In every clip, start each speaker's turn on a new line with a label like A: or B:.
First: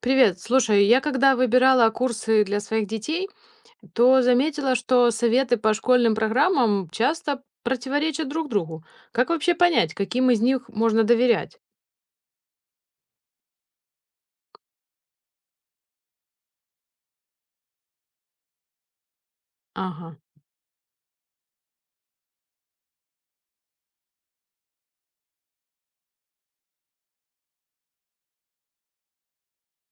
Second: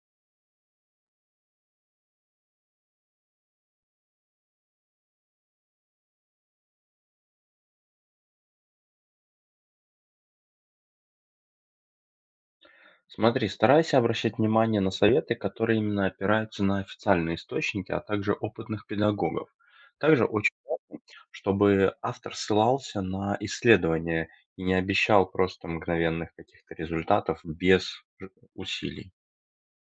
A: Привет. Слушай, я когда выбирала курсы для своих детей, то заметила, что советы по школьным программам часто противоречат друг другу. Как вообще понять, каким из них можно доверять?
B: Смотри, старайся обращать внимание на советы, которые именно опираются на официальные источники, а также опытных педагогов.
A: Ага.
B: Также очень важно, чтобы автор ссылался на исследования и не обещал просто мгновенных каких-то результатов без усилий.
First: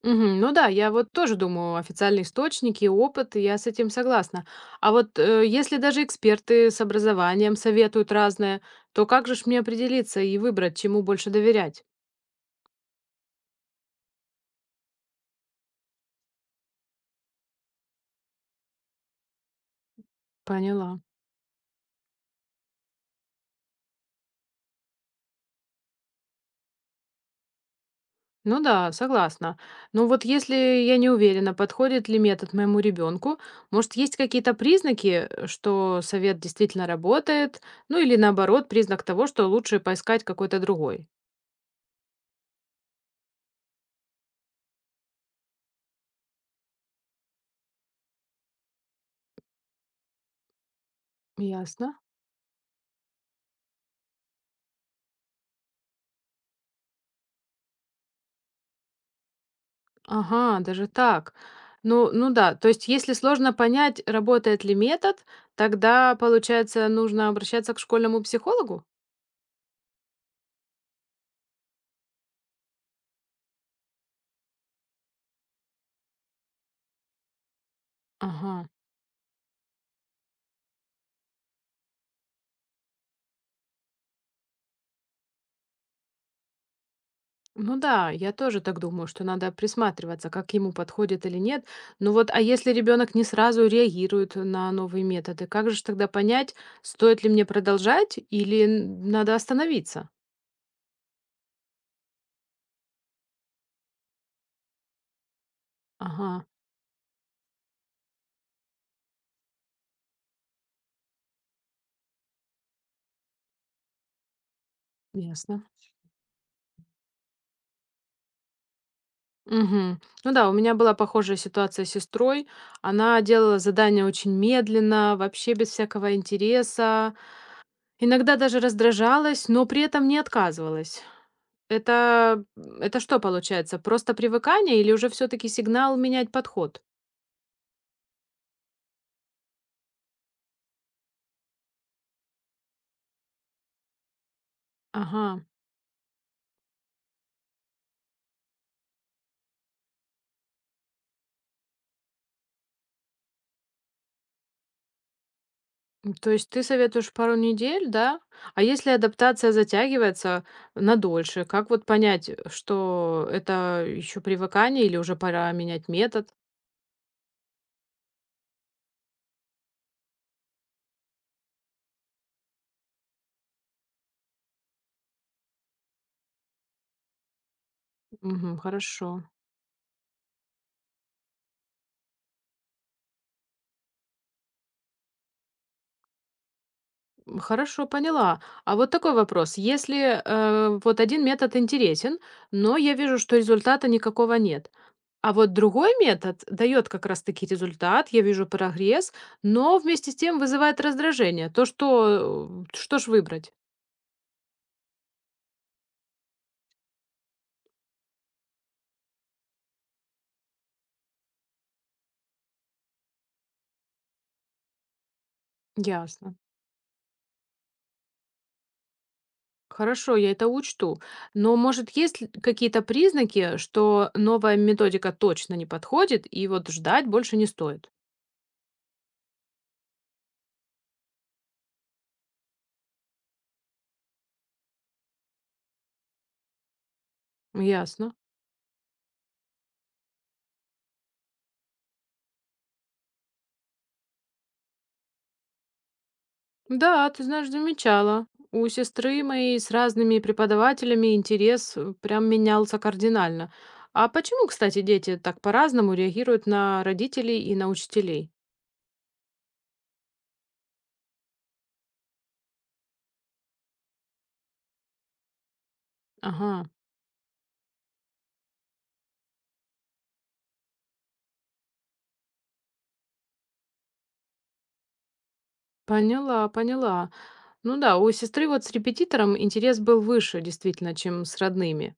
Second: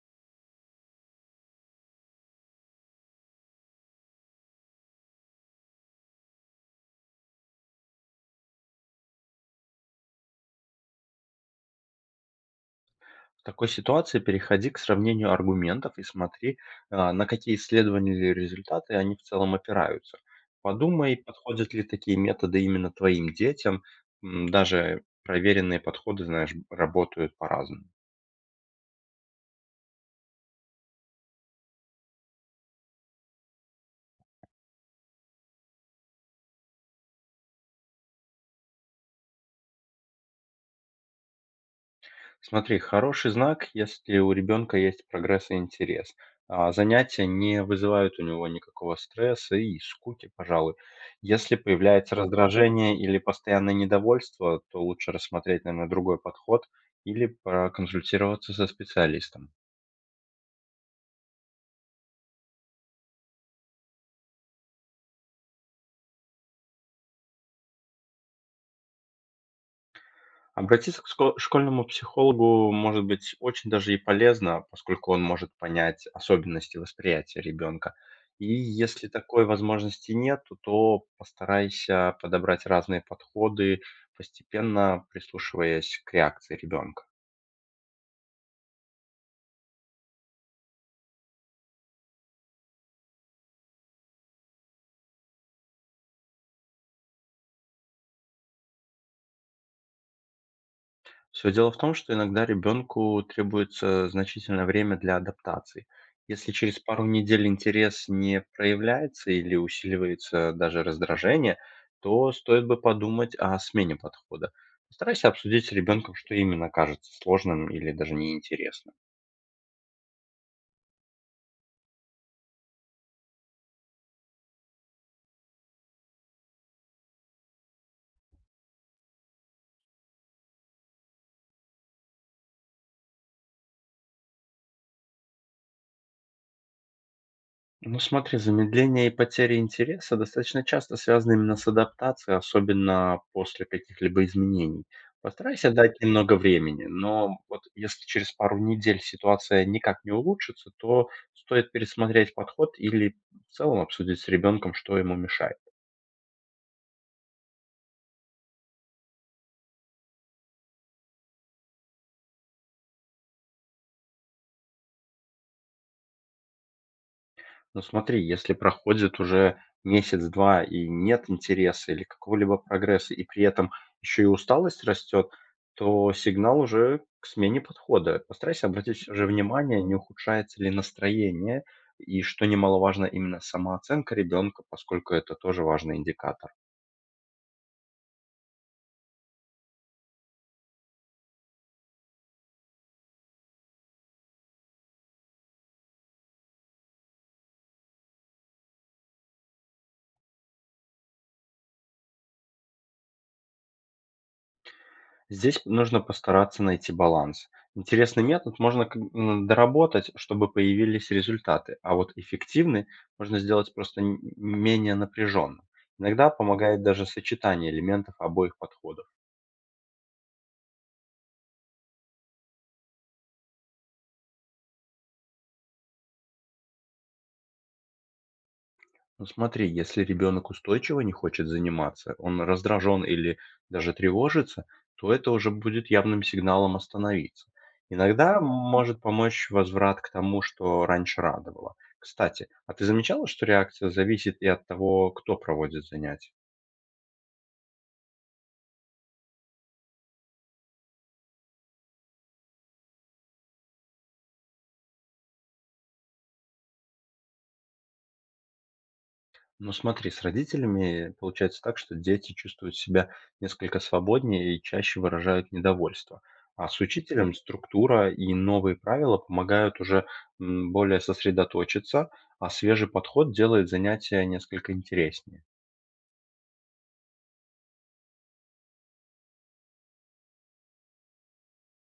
A: Мгм. Ну да, я вот тоже думаю, официальные источники, опыт, и я с этим согласна. А вот если даже эксперты с образованием советуют разное, то как же ж мне определиться и выбрать, чему больше доверять?
B: В такой ситуации переходи к сравнению аргументов и смотри, на какие исследования или результаты они в целом опираются.
A: Поняла.
B: Подумай, подходят ли такие методы именно твоим детям. Даже проверенные подходы, знаешь, работают по-разному.
A: Ну да, согласна. Но вот если я не уверена, подходит ли метод моему ребенку, может, есть какие-то признаки, что совет действительно работает, ну или наоборот, признак того, что лучше поискать какой-то другой.
B: Смотри, хороший знак, если у ребенка есть прогресс и интерес. Занятия не вызывают у него никакого стресса и скуки, пожалуй. Если
A: Ясно.
B: появляется раздражение или постоянное недовольство, то лучше рассмотреть, наверное, другой подход или проконсультироваться со специалистом.
A: Ага, даже так. Ну да, то есть если сложно понять, работает ли метод, тогда, получается, нужно обращаться к школьному психологу?
B: Обратиться к ско школьному психологу может быть очень даже и полезно, поскольку он может понять особенности восприятия ребенка. И
A: Ага.
B: если такой возможности нет, то постарайся подобрать разные подходы, постепенно прислушиваясь к реакции ребенка.
A: Ну да, я тоже так думаю, что надо присматриваться, как ему подходит или нет. Ну вот, а если ребенок не сразу реагирует на новые методы, как же ж тогда понять, стоит ли мне продолжать или надо остановиться?
B: Все дело в том, что иногда ребенку требуется значительное время для адаптации.
A: Ага,
B: Если через пару недель интерес не проявляется или усиливается даже раздражение, то стоит бы подумать о смене подхода. Постарайся
A: ясно.
B: обсудить с ребенком, что именно кажется сложным или даже неинтересным.
A: Мгм. Ну да, у меня была похожая ситуация с сестрой. Она делала задания очень медленно, вообще без всякого интереса. Иногда даже раздражалась, но при этом не отказывалась. Это, это что получается? Просто привыкание или уже все-таки сигнал менять подход?
B: Ну смотри, замедление и потеря интереса достаточно часто связаны именно с адаптацией, особенно после каких-либо изменений.
A: Ага.
B: Постарайся дать немного времени, но вот если через пару недель ситуация никак не улучшится, то стоит пересмотреть подход или в целом обсудить с ребенком, что ему мешает.
A: То есть ты советуешь пару недель, да? А если адаптация затягивается на дольше, как вот понять, что это еще привыкание или уже пора менять метод?
B: Ну смотри, если проходит уже месяц-два и нет интереса или какого-либо прогресса, и при этом еще и усталость растет, то сигнал уже к смене подхода.
A: Мгм,
B: Постарайся обратить всё
A: хорошо.
B: же внимание, не ухудшается ли настроение, и, что немаловажно, именно самооценка ребенка, поскольку это тоже важный индикатор.
A: Хорошо, поняла. А вот такой вопрос. Если вот один метод интересен, но я вижу, что результата никакого нет, а вот другой метод дает как раз-таки результат, я вижу прогресс, но вместе с тем вызывает раздражение. То, что что ж выбрать?
B: Здесь нужно постараться найти баланс. Интересный метод можно как бы, доработать, чтобы появились результаты, а вот эффективный можно сделать просто менее напряженным. Иногда
A: Ясно.
B: помогает даже сочетание элементов обоих подходов.
A: Хорошо, я это учту. Но, может, есть ли какие-то признаки, что новая методика точно не подходит, и вот ждать больше не стоит?
B: Ну смотри, если ребенок устойчиво не хочет заниматься, он раздражен или даже тревожится, то это уже будет явным сигналом остановиться.
A: Ясно.
B: Иногда может помочь возврат к тому, что раньше радовало. Кстати, а ты замечала, что реакция зависит и от того, кто проводит занятия?
A: Да, ты знаешь, замечала. У сестры моей с разными преподавателями интерес прям менялся кардинально. А почему, кстати, дети так по-разному реагируют на родителей и на учителей?
B: Ну смотри, с родителями получается так, что дети чувствуют себя несколько свободнее и чаще выражают недовольство.
A: Ага,
B: А с учителем структура и новые правила помогают уже более сосредоточиться, а свежий подход делает занятия несколько интереснее.
A: поняла, поняла. Ну да, у сестры вот с репетитором интерес был выше, действительно, чем с родными.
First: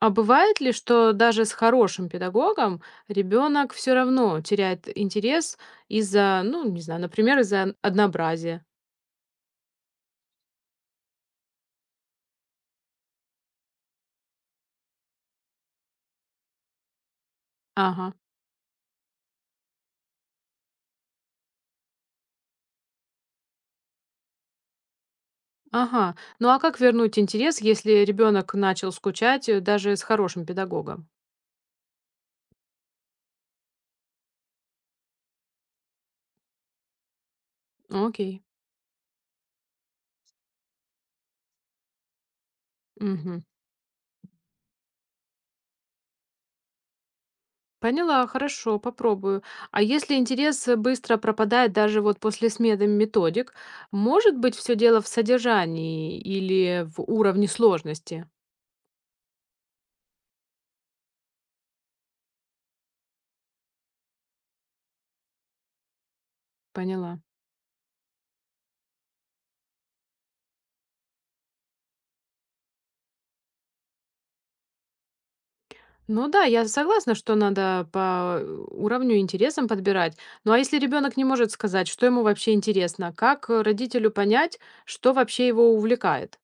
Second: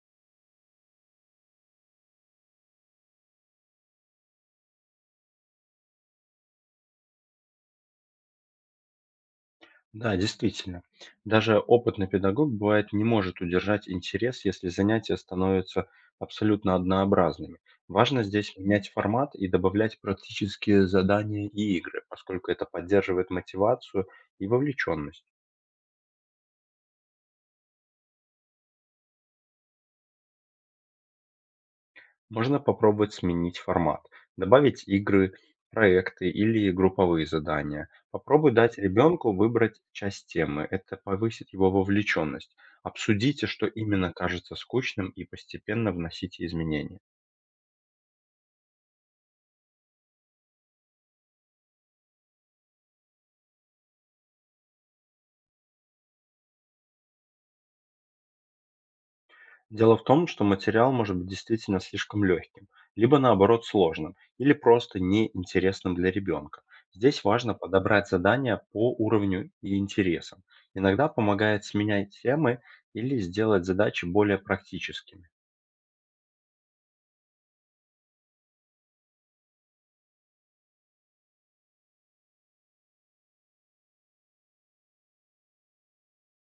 A: А бывает ли, что даже с хорошим педагогом ребенок все равно теряет интерес из-за, ну, не знаю, например, из-за однообразия?
B: Да, действительно. Даже опытный педагог, бывает, не может удержать интерес, если занятия становятся абсолютно однообразными.
A: Ага.
B: Важно здесь менять формат и добавлять практические задания и игры, поскольку это поддерживает мотивацию и вовлеченность.
A: Ага. Ну а как вернуть интерес, если ребенок начал скучать даже с хорошим педагогом?
B: Можно попробовать сменить формат, добавить игры, проекты или групповые задания.
A: Окей.
B: Попробуй дать ребенку выбрать часть темы, это повысит его вовлеченность.
A: Мгм.
B: Обсудите, что именно кажется скучным, и постепенно вносите изменения.
A: Поняла, хорошо, попробую. А если интерес быстро пропадает даже вот после смены методик, может быть все дело в содержании или в уровне сложности?
B: Дело в том, что материал может быть действительно слишком легким, либо наоборот сложным, или просто неинтересным для ребенка.
A: Поняла.
B: Здесь важно подобрать задания по уровню и интересам. Иногда помогает сменять темы или сделать задачи более практическими.
A: Ну да, я согласна, что надо по уровню интересам подбирать. Ну а если ребенок не может сказать, что ему вообще интересно, как родителю понять, что вообще его увлекает?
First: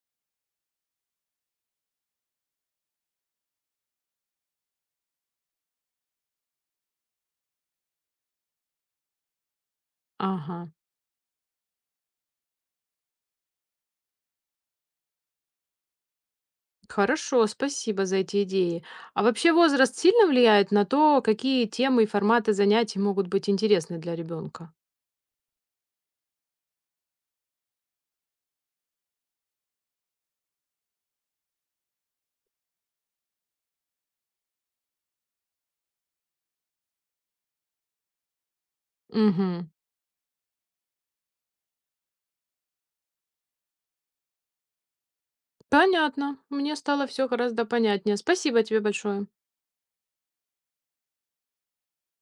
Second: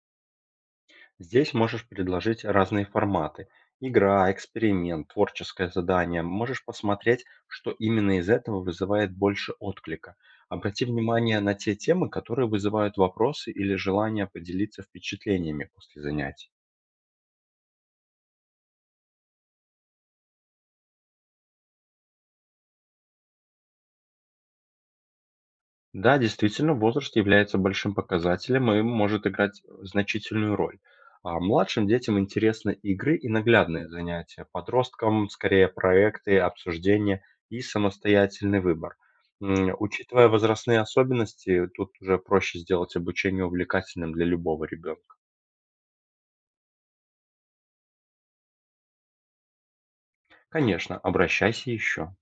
B: Здесь можешь предложить разные форматы. Игра, эксперимент, творческое задание. Можешь посмотреть, что именно из этого вызывает больше отклика.
A: Ага.
B: Обрати внимание на те темы, которые вызывают вопросы или желание поделиться впечатлениями после занятий.
A: Хорошо, спасибо за эти идеи. А вообще возраст сильно влияет на то, какие темы и форматы занятий могут быть интересны для ребенка?
B: Да, действительно, возраст является большим показателем и может играть значительную роль. А младшим детям интересны игры и наглядные занятия, подросткам скорее проекты, обсуждения и самостоятельный выбор.
A: Угу.
B: Учитывая возрастные особенности, тут уже проще сделать обучение увлекательным для любого ребенка.
A: Понятно. Мне стало все гораздо понятнее. Спасибо тебе большое.
B: Конечно, обращайся еще.